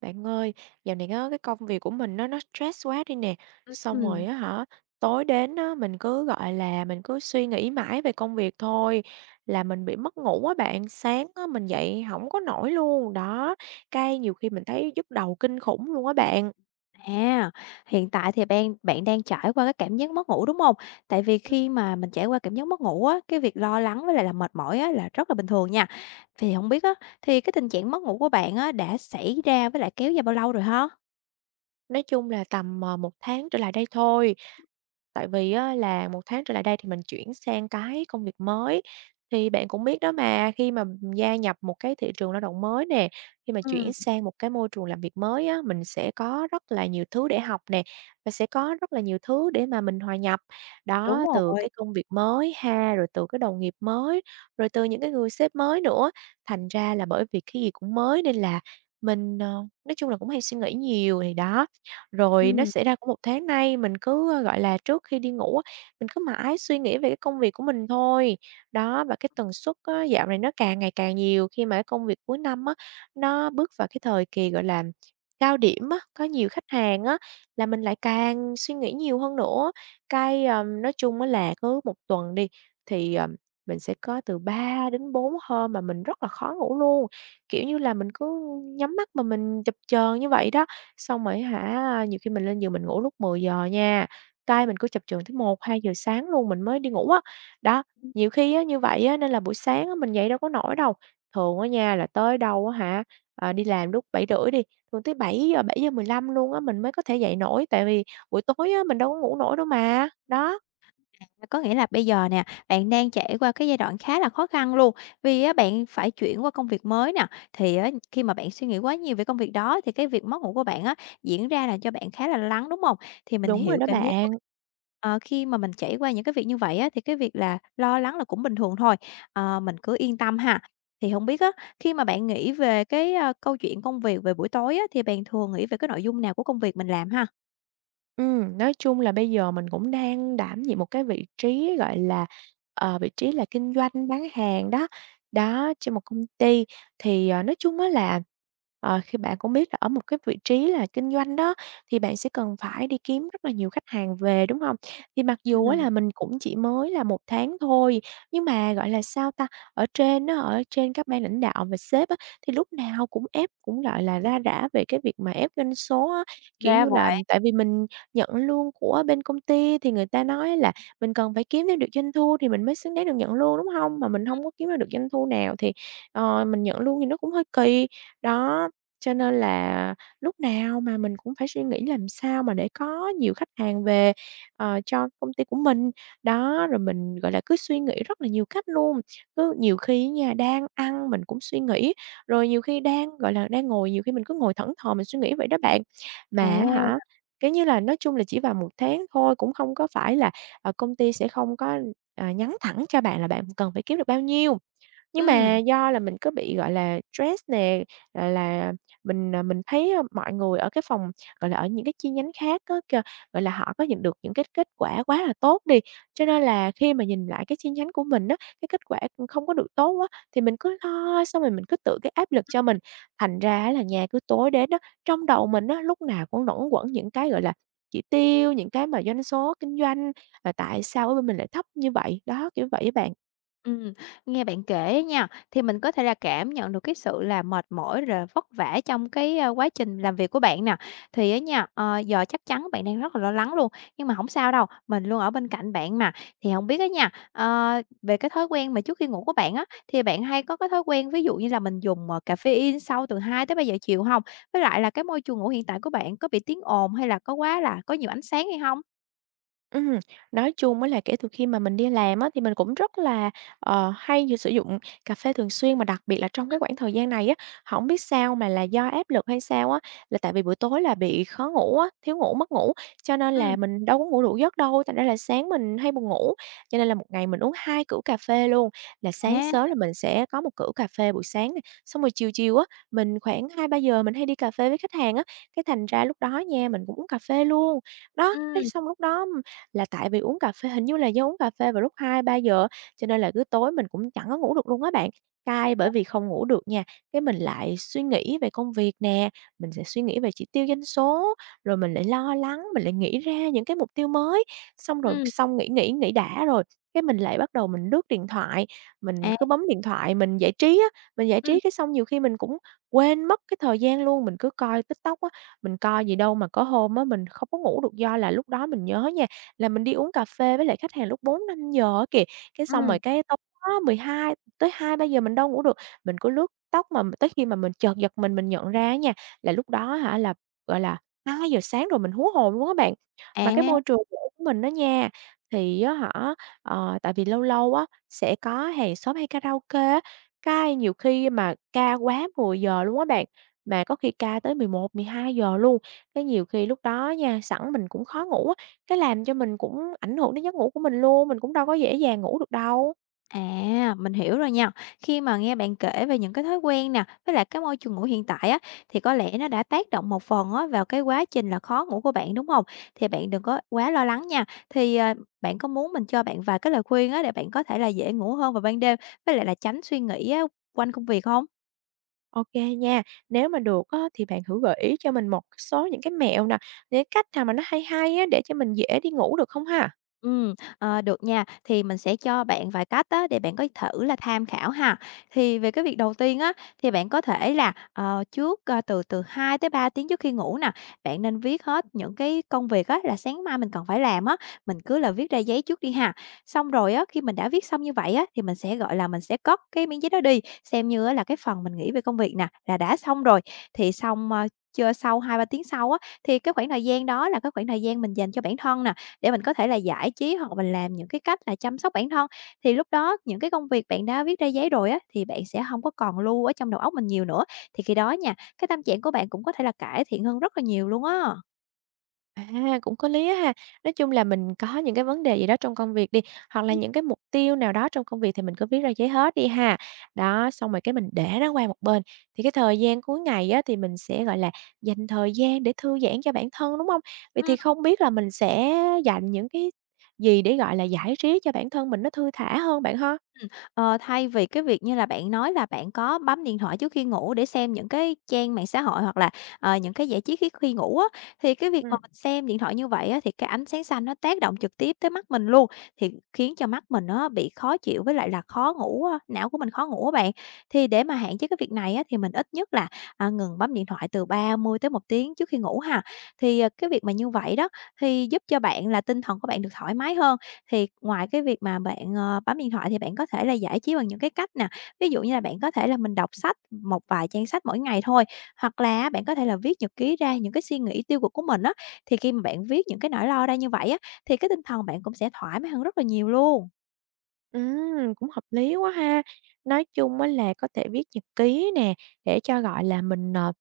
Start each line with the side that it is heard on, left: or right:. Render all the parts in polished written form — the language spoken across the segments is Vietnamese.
right: Bạn ơi, dạo này á, cái công việc của mình nó stress quá đi nè. Xong rồi
left: Ừm,
right: á hả, tối đến á, mình cứ gọi là mình cứ suy nghĩ mãi về công việc thôi là mình bị mất ngủ á bạn. Sáng á, mình dậy không có nổi luôn. Đó, cái nhiều khi mình thấy nhức đầu kinh khủng luôn á bạn.
left: à, hiện tại thì bạn đang trải qua cái cảm giác mất ngủ, đúng hông? Tại vì khi mà mình trải qua cảm giác mất ngủ á, cái việc lo lắng với lại là mệt mỏi á là rất là bình thường nha. Thì hổng biết á, thì cái tình trạng mất ngủ của bạn á đã xảy ra với lại kéo dài bao lâu rồi ha?
right: Nói chung là tầm, 1 tháng trở lại đây thôi. Tại vì á là một tháng trở lại đây thì mình chuyển sang cái công việc mới, thì bạn cũng biết đó mà, khi mà gia nhập một cái thị trường lao động mới nè, khi mà chuyển
left: Ừm,
right: sang một cái môi trường làm việc mới á, mình sẽ có rất là nhiều thứ để học nè, và sẽ có rất là nhiều thứ để mà mình hòa nhập.
left: đúng
right: Đó, từ
left: rồi.
right: cái công việc mới ha, rồi từ cái đồng nghiệp mới, rồi từ những cái người sếp mới nữa. Thành ra là bởi vì cái gì cũng mới nên là mình, nói chung là cũng hay suy nghĩ nhiều, thì đó, rồi nó
left: Ừm.
right: xảy ra cũng một tháng nay, mình cứ, gọi là, trước khi đi ngủ á, mình cứ mãi suy nghĩ về cái công việc của mình thôi. Đó, và cái tần suất á, dạo này nó càng ngày càng nhiều khi mà cái công việc cuối năm á, nó bước vào cái thời kỳ, gọi là, cao điểm á, có nhiều khách hàng á, là mình lại càng suy nghĩ nhiều hơn nữa. Cái, nói chung á là cứ một tuần đi, thì, mình sẽ có từ 3 đến 4 hôm mà mình rất là khó ngủ luôn, kiểu như là, mình cứ nhắm mắt mà mình chập chờn như vậy đó. Xong rồi hả, nhiều khi mình lên giường mình ngủ lúc 10 giờ nha, tay mình cứ chập chờn tới 1-2 giờ sáng luôn mình mới đi ngủ á. Đó, nhiều khi á như vậy á nên là buổi sáng á mình dậy đâu có nổi đâu. Thường ở nhà là tới đâu á hả, đi làm lúc 7 rưỡi đi, thường tới 7 giờ, 7 giờ 15 luôn á mình mới có thể dậy nổi, tại vì buổi tối á mình đâu có ngủ nổi đâu mà. Đó,
left: À, có nghĩa là bây giờ nè, bạn đang trải qua cái giai đoạn khá là khó khăn luôn, vì á bạn phải chuyển qua công việc mới nè, thì á khi mà bạn suy nghĩ quá nhiều về công việc đó thì cái việc mất ngủ của bạn á, diễn ra là cho bạn khá là lo lắng, đúng không? Thì mình
right: đúng rồi
left: hiểu
right: đó
left: cảm giác của
right: bạn.
left: bạn. Ờ, khi mà mình trải qua những cái việc như vậy á, thì cái việc là lo lắng là cũng bình thường thôi, mình cứ yên tâm ha. Thì không biết á, khi mà bạn nghĩ về cái, câu chuyện công việc về buổi tối á, thì bạn thường nghĩ về cái nội dung nào của công việc mình làm ha?
right: Nói chung là bây giờ mình cũng đang đảm nhiệm một cái vị trí, gọi là, vị trí là kinh doanh bán hàng đó, đó, trên một công ty. Thì, nói chung á là, khi bạn cũng biết là ở một cái vị trí là kinh doanh đó, thì bạn sẽ cần phải đi kiếm rất là nhiều khách hàng về, đúng không? Thì mặc dù á
left: Ừm,
right: là mình cũng chỉ mới là một tháng thôi, nhưng mà, gọi là, sao ta, ở trên á, ở trên các ban lãnh đạo và sếp á, thì lúc nào cũng ép cũng, gọi là, ra rả về cái việc mà ép doanh số á. Kiểu
left: ra
right: như là,
left: vậy.
right: tại vì mình nhận lương của bên công ty thì người ta nói là mình cần phải kiếm thêm được doanh thu thì mình mới xứng đáng được nhận lương, đúng không? Mà mình không có kiếm ra được doanh thu nào thì, mình nhận lương thì nó cũng hơi kỳ. Đó, cho nên là lúc nào mà mình cũng phải suy nghĩ làm sao mà để có nhiều khách hàng về, cho công ty của mình. Đó, rồi mình, gọi là, cứ suy nghĩ rất là nhiều cách luôn, cứ nhiều khi nhà đang ăn mình cũng suy nghĩ, rồi nhiều khi đang, gọi là, đang ngồi nhiều khi mình cứ ngồi thẫn thờ mình suy nghĩ vậy đó bạn. Mà
left: À,
right: hả. Kiểu như là, nói chung là chỉ vào một tháng thôi, cũng không có phải là, công ty sẽ không có, nhắn thẳng cho bạn là bạn cần phải kiếm được bao nhiêu. Nhưng mà
left: ừm.
right: do là mình cứ bị, gọi là, stress nè, rồi là mình, mình thấy, mọi người ở cái phòng, gọi là, ở những cái chi nhánh khác á kêu, gọi là, họ có nhận được những cái kết quả quá là tốt đi, cho nên là khi mà nhìn lại cái chi nhánh của mình á, cái kết quả cũng không có được tốt á, thì mình cứ lo, xong rồi mình cứ tự cái áp lực cho mình. Thành ra là nhà cứ tối đến đó trong đầu mình á, lúc nào cũng luẩn quẩn những cái, gọi là, chỉ tiêu, những cái mà doanh số kinh doanh, là tại sao ở bên mình lại thấp như vậy? Đó, kiểu vậy á bạn.
left: Ừm, nghe bạn kể nha, thì mình có thể là cảm nhận được cái sự là mệt mỏi rồi vất vả trong cái, quá trình làm việc của bạn nè. Thì á nha, giờ chắc chắn bạn đang rất là lo lắng luôn, nhưng mà không sao đâu, mình luôn ở bên cạnh bạn mà. Thì không biết á nha, về cái thói quen mà trước khi ngủ của bạn á, thì bạn hay có cái thói quen ví dụ như là mình dùng, caffeine sau từ 200 giờ chiều không? Với lại là cái môi trường ngủ hiện tại của bạn có bị tiếng ồn hay là có quá là có nhiều ánh sáng hay không?
right: Ừm, nói chung á là kể từ khi mà mình đi làm á, thì mình cũng rất là, hay sử dụng cà phê thường xuyên, mà đặc biệt là trong cái khoảng thời gian này á, không biết sao mà là do áp lực hay sao á, là tại vì buổi tối là bị khó ngủ á, thiếu ngủ, mất ngủ, cho nên
left: Ừm,
right: là
left: ừm.
right: mình đâu có ngủ đủ giấc đâu, thành ra là sáng mình hay buồn ngủ. Cho nên là một ngày mình uống 2 cữ cà phê luôn, là sáng
left: À,
right: sớm là mình sẽ có một cữ cà phê buổi sáng nè, xong rồi chiều chiều á, mình khoảng 2-3 giờ mình hay đi cà phê với khách hàng á, cái thành ra lúc đó nha, mình cũng uống cà phê luôn. Đó, cái
left: ừm.
right: xong lúc đó là tại vì uống cà phê hình như là do uống cà phê vào lúc 2-3 giờ, cho nên là cứ tối mình cũng chẳng có ngủ được luôn á bạn. Cay
left: Ờ.
right: bởi vì không ngủ được nha, cái mình lại suy nghĩ về công việc nè, mình sẽ suy nghĩ về chỉ tiêu doanh số, rồi mình lại lo lắng, mình lại nghĩ ra những cái mục tiêu mới, xong rồi
left: Ừm,
right: xong nghĩ nghĩ nghĩ đã rồi, cái mình lại bắt đầu mình lướt điện thoại, mình
left: à,
right: cứ bấm điện thoại mình giải trí á, mình giải
left: ừm,
right: trí cái xong nhiều khi mình cũng quên mất cái thời gian luôn, mình cứ coi TikTok á, mình coi gì đâu mà có hôm á mình không có ngủ được do là lúc đó mình nhớ nha là mình đi uống cà phê với lại khách hàng lúc 4:00-5:00 á kìa, cái xong rồi
left: ừm,
right: cái tối đó 12 tới 200 giờ mình đâu ngủ được, mình cứ lướt tóc mà tới khi mà mình chợt giật mình nhận ra á nha, là lúc đó hả là, gọi là, 2 giờ sáng rồi, mình hú hồn luôn á bạn. Mà cái môi
left: à.
right: trường của mình á nha, thì á hả, tại vì lâu lâu á, sẽ có hàng xóm hay karaoke á, cái nhiều khi mà ca quá 10:00 luôn á bạn, mà có khi ca tới 10, 11, 12 giờ luôn, cái nhiều khi lúc đó nha, sẵn mình cũng khó ngủ á cái làm cho mình cũng ảnh hưởng đến giấc ngủ của mình luôn, mình cũng đâu có dễ dàng ngủ được đâu.
left: À, mình hiểu rồi nha. Khi mà nghe bạn kể về những cái thói quen nè, với lại cái môi trường ngủ hiện tại á, thì có lẽ nó đã tác động một phần á vào cái quá trình là khó ngủ của bạn, đúng không? Thì bạn đừng có quá lo lắng nha. Thì, bạn có muốn mình cho bạn vài cái lời khuyên á để bạn có thể là dễ ngủ hơn vào ban đêm, với lại là tránh suy nghĩ á quanh công việc không?
right: OK nha, nếu mà được á thì bạn thử gợi ý cho mình một số những cái mẹo nè, những cái cách nào mà nó hay hay á để cho mình dễ đi ngủ được không ha?
left: Ờ, được nha. Thì mình sẽ cho bạn vài cách á, để bạn có thử là tham khảo ha. Thì về cái việc đầu tiên á, thì bạn có thể là, trước, từ từ 2 tới 3 tiếng trước khi ngủ nè, bạn nên viết hết những cái công việc á, là sáng mai mình cần phải làm á, mình cứ là viết ra giấy trước đi ha. Xong rồi á, khi mình đã viết xong như vậy á, thì mình sẽ, gọi là, mình sẽ cất cái miếng giấy đó đi, xem như á, là cái phần mình nghĩ về công việc nè, là đã xong rồi. Thì xong, chưa sau hai ba tiếng sau á, thì cái khoảng thời gian đó là cái khoảng thời gian mình dành cho bản thân nè, để mình có thể là giải trí hoặc mình làm những cái cách là chăm sóc bản thân, thì lúc đó những cái công việc bạn đã viết ra giấy rồi á, thì bạn sẽ không có còn lưu ở trong đầu óc mình nhiều nữa. Thì khi đó nha, cái tâm trạng của bạn cũng có thể là cải thiện hơn rất là nhiều luôn á.
right: À, cũng có lý á ha. Nói chung là mình có những cái vấn đề gì đó trong công việc đi, hoặc là những cái mục tiêu nào đó trong công việc thì mình cứ viết ra giấy hết đi ha. Đó, xong rồi cái mình để nó qua một bên. Thì cái thời gian cuối ngày á, thì mình sẽ, gọi là, dành thời gian để thư giãn cho bản thân, đúng không? Vậy thì không biết là mình sẽ dành những cái gì để, gọi là, giải trí cho bản thân mình nó thư thả hơn bạn ha?
left: Ừm, thay vì cái việc như là bạn nói là bạn có bấm điện thoại trước khi ngủ để xem những cái trang mạng xã hội hoặc là, những cái giải trí khi khi ngủ á, thì cái việc mà mình xem điện thoại như vậy á, thì cái ánh sáng xanh nó tác động trực tiếp tới mắt mình luôn, thì khiến cho mắt mình nó bị khó chịu với lại là khó ngủ á, não của mình khó ngủ á bạn. Thì để mà hạn chế cái việc này á, thì mình ít nhất là, ngừng bấm điện thoại từ 30 tới một tiếng trước khi ngủ ha. Thì, cái việc mà như vậy đó, thì giúp cho bạn là tinh thần của bạn được thoải mái hơn. Thì ngoài cái việc mà bạn, bấm điện thoại thì bạn có thể là giải trí bằng những cái cách nè, ví dụ như là bạn có thể là mình đọc sách một vài trang sách mỗi ngày thôi, hoặc là bạn có thể là viết nhật ký ra những cái suy nghĩ tiêu cực của mình á, thì khi mà bạn viết những cái nỗi lo ra như vậy á, thì cái tinh thần bạn cũng sẽ thoải mái hơn rất là nhiều luôn.
right: Cũng hợp lý quá ha. Nói chung á là có thể viết nhật ký nè, để cho, gọi là, mình,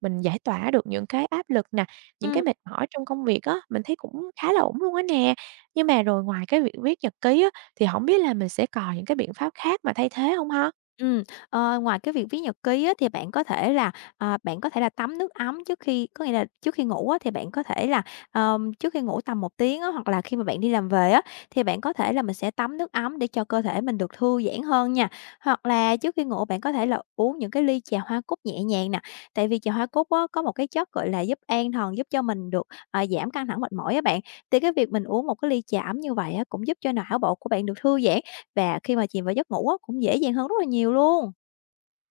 right: mình giải tỏa được những cái áp lực nè, những cái
left: Ừm.
right: mệt mỏi trong công việc á, mình thấy cũng khá là ổn luôn á nè. Nhưng mà rồi ngoài cái việc viết nhật ký á, thì không biết là mình sẽ còn những cái biện pháp khác mà thay thế không ha?
left: Ừm, ngoài cái việc viết nhật ký á, thì bạn có thể là, bạn có thể là tắm nước ấm trước khi có nghĩa là trước khi ngủ á, thì bạn có thể là, trước khi ngủ tầm một tiếng á, hoặc là khi mà bạn đi làm về á, thì bạn có thể là mình sẽ tắm nước ấm để cho cơ thể mình được thư giãn hơn nha. Hoặc là trước khi ngủ bạn có thể là uống những cái ly trà hoa cúc nhẹ nhàng nè, tại vì trà hoa cúc á, có một cái chất, gọi là, giúp an thần, giúp cho mình được, giảm căng thẳng mệt mỏi á bạn. Thì cái việc mình uống một cái ly trà ấm như vậy á, cũng giúp cho não bộ của bạn được thư giãn và khi mà chìm vào giấc ngủ á, cũng dễ dàng hơn rất là nhiều luôn.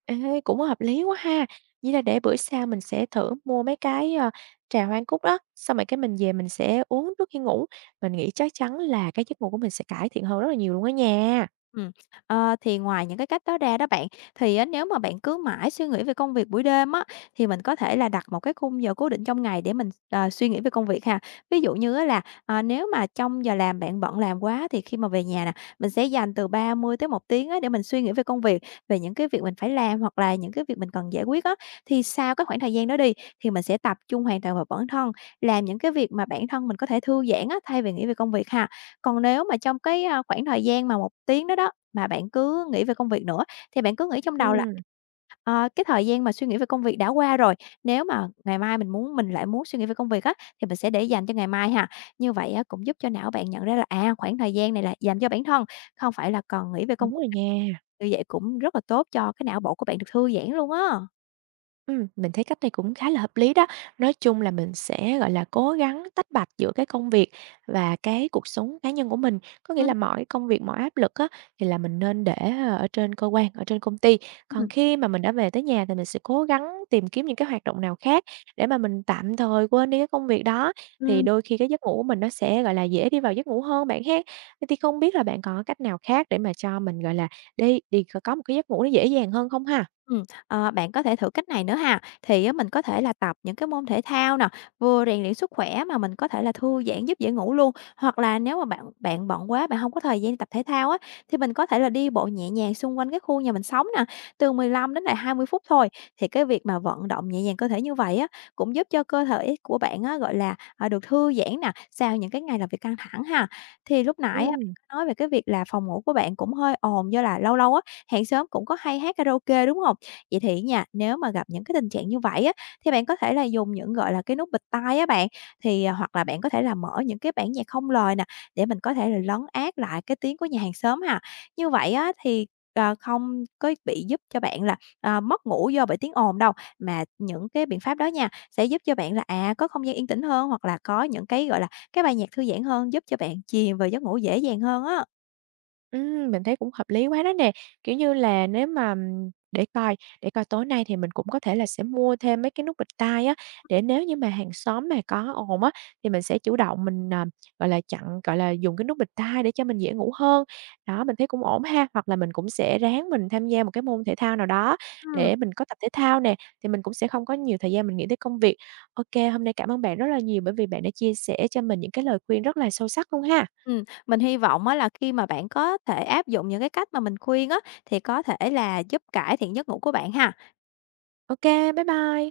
right: Ê, cũng hợp lý quá ha. Vậy là để bữa sau mình sẽ thử mua mấy cái, trà hoa cúc đó, xong rồi cái mình về mình sẽ uống trước khi ngủ. Mình nghĩ chắc chắn là cái giấc ngủ của mình sẽ cải thiện hơn rất là nhiều luôn á nha.
left: Ừm, thì ngoài những cái cách đó ra đó bạn, thì á nếu mà bạn cứ mãi suy nghĩ về công việc buổi đêm á, thì mình có thể là đặt một cái khung giờ cố định trong ngày để mình, suy nghĩ về công việc ha. Ví dụ như á là, nếu mà trong giờ làm bạn bận làm quá thì khi mà về nhà nè, mình sẽ dành từ 30 tới một tiếng á để mình suy nghĩ về công việc, về những cái việc mình phải làm hoặc là những cái việc mình cần giải quyết á. Thì sau cái khoảng thời gian đó đi, thì mình sẽ tập trung hoàn toàn vào bản thân, làm những cái việc mà bản thân mình có thể thư giãn á, thay vì nghĩ về công việc ha. Còn nếu mà trong cái, khoảng thời gian mà một tiếng đó đó, mà bạn cứ nghĩ về công việc nữa, thì bạn cứ nghĩ trong đầu là,
right: Ừm.
left: cái thời gian mà suy nghĩ về công việc đã qua rồi, nếu mà ngày mai mình muốn mình lại muốn suy nghĩ về công việc á, thì mình sẽ để dành cho ngày mai ha. Như vậy á, cũng giúp cho não bạn nhận ra là, khoảng thời gian này là dành cho bản thân, không phải là còn nghĩ về
right: Đúng
left: công việc.
right: rồi nha.
left: Như vậy cũng rất là tốt cho cái não bộ của bạn được thư giãn luôn á.
right: Mình thấy cách này cũng khá là hợp lý đó. Nói chung là mình sẽ, gọi là, cố gắng tách bạch giữa cái công việc và cái cuộc sống cá nhân của mình. Có nghĩa là
left: Ừm,
right: mọi công việc, mọi áp lực á, thì là mình nên để, ở trên cơ quan, ở trên công ty. Còn
left: ừm.
right: khi mà mình đã về tới nhà thì mình sẽ cố gắng tìm kiếm những cái hoạt động nào khác để mà mình tạm thời quên đi cái công việc đó, thì đôi khi cái giấc ngủ của mình nó sẽ, gọi là, dễ đi vào giấc ngủ hơn bạn ha. Vậy thì không biết là bạn còn có cách nào khác để mà cho mình, gọi là, đi đi có một cái giấc ngủ nó dễ dàng hơn không ha?
left: Ừm, bạn có thể thử cách này nữa ha. Thì á mình có thể là tập những cái môn thể thao nè, vừa rèn luyện sức khỏe mà mình có thể là thư giãn giúp dễ ngủ luôn. Hoặc là nếu mà bạn bạn bận quá, bạn không có thời gian đi tập thể thao á, thì mình có thể là đi bộ nhẹ nhàng xung quanh cái khu nhà mình sống nè, từ 15 đến lại 20 phút thôi. Thì cái việc mà vận động nhẹ nhàng cơ thể như vậy á, cũng giúp cho cơ thể của bạn á, gọi là, được thư giãn nè, sau những cái ngày làm việc căng thẳng ha. Thì lúc nãy á, bạn
right: Ừm.
left: có nói về cái việc là phòng ngủ của bạn cũng hơi ồn do là lâu lâu á, hàng xóm cũng có hay hát karaoke, đúng không? Vậy thì nha, nếu mà gặp những cái tình trạng như vậy á, thì bạn có thể là dùng những, gọi là, cái nút bịt tai á bạn, thì, hoặc là bạn có thể là mở những cái bản nhạc không lời nè, để mình có thể là lấn át lại cái tiếng của nhà hàng xóm ha. Như vậy á, thì, không có bị giúp cho bạn là, mất ngủ do bởi tiếng ồn đâu, mà những cái biện pháp đó nha, sẽ giúp cho bạn là, có không gian yên tĩnh hơn, hoặc là có những cái, gọi là, cái bài nhạc thư giãn hơn, giúp cho bạn chìm vào giấc ngủ dễ dàng hơn á.
right: Mình thấy cũng hợp lý quá đó nè. Kiểu như là, nếu mà để coi tối nay thì mình cũng có thể là sẽ mua thêm mấy cái nút bịt tai á, để nếu như mà hàng xóm mà có ồn á, thì mình sẽ chủ động mình, gọi là, chặn gọi là, dùng cái nút bịt tai để cho mình dễ ngủ hơn. Đó, mình thấy cũng ổn ha. Hoặc là mình cũng sẽ ráng mình tham gia một cái môn thể thao nào đó
left: Ừ.
right: để mình có tập thể thao nè, thì mình cũng sẽ không có nhiều thời gian mình nghĩ tới công việc. OK, hôm nay cảm ơn bạn rất là nhiều bởi vì bạn đã chia sẻ cho mình những cái lời khuyên rất là sâu sắc luôn ha.
left: Mình hy vọng á là khi mà bạn có thể áp dụng những cái cách mà mình khuyên á, thì có thể là giúp cải thiện giấc ngủ của bạn ha.
right: OK, bye bye.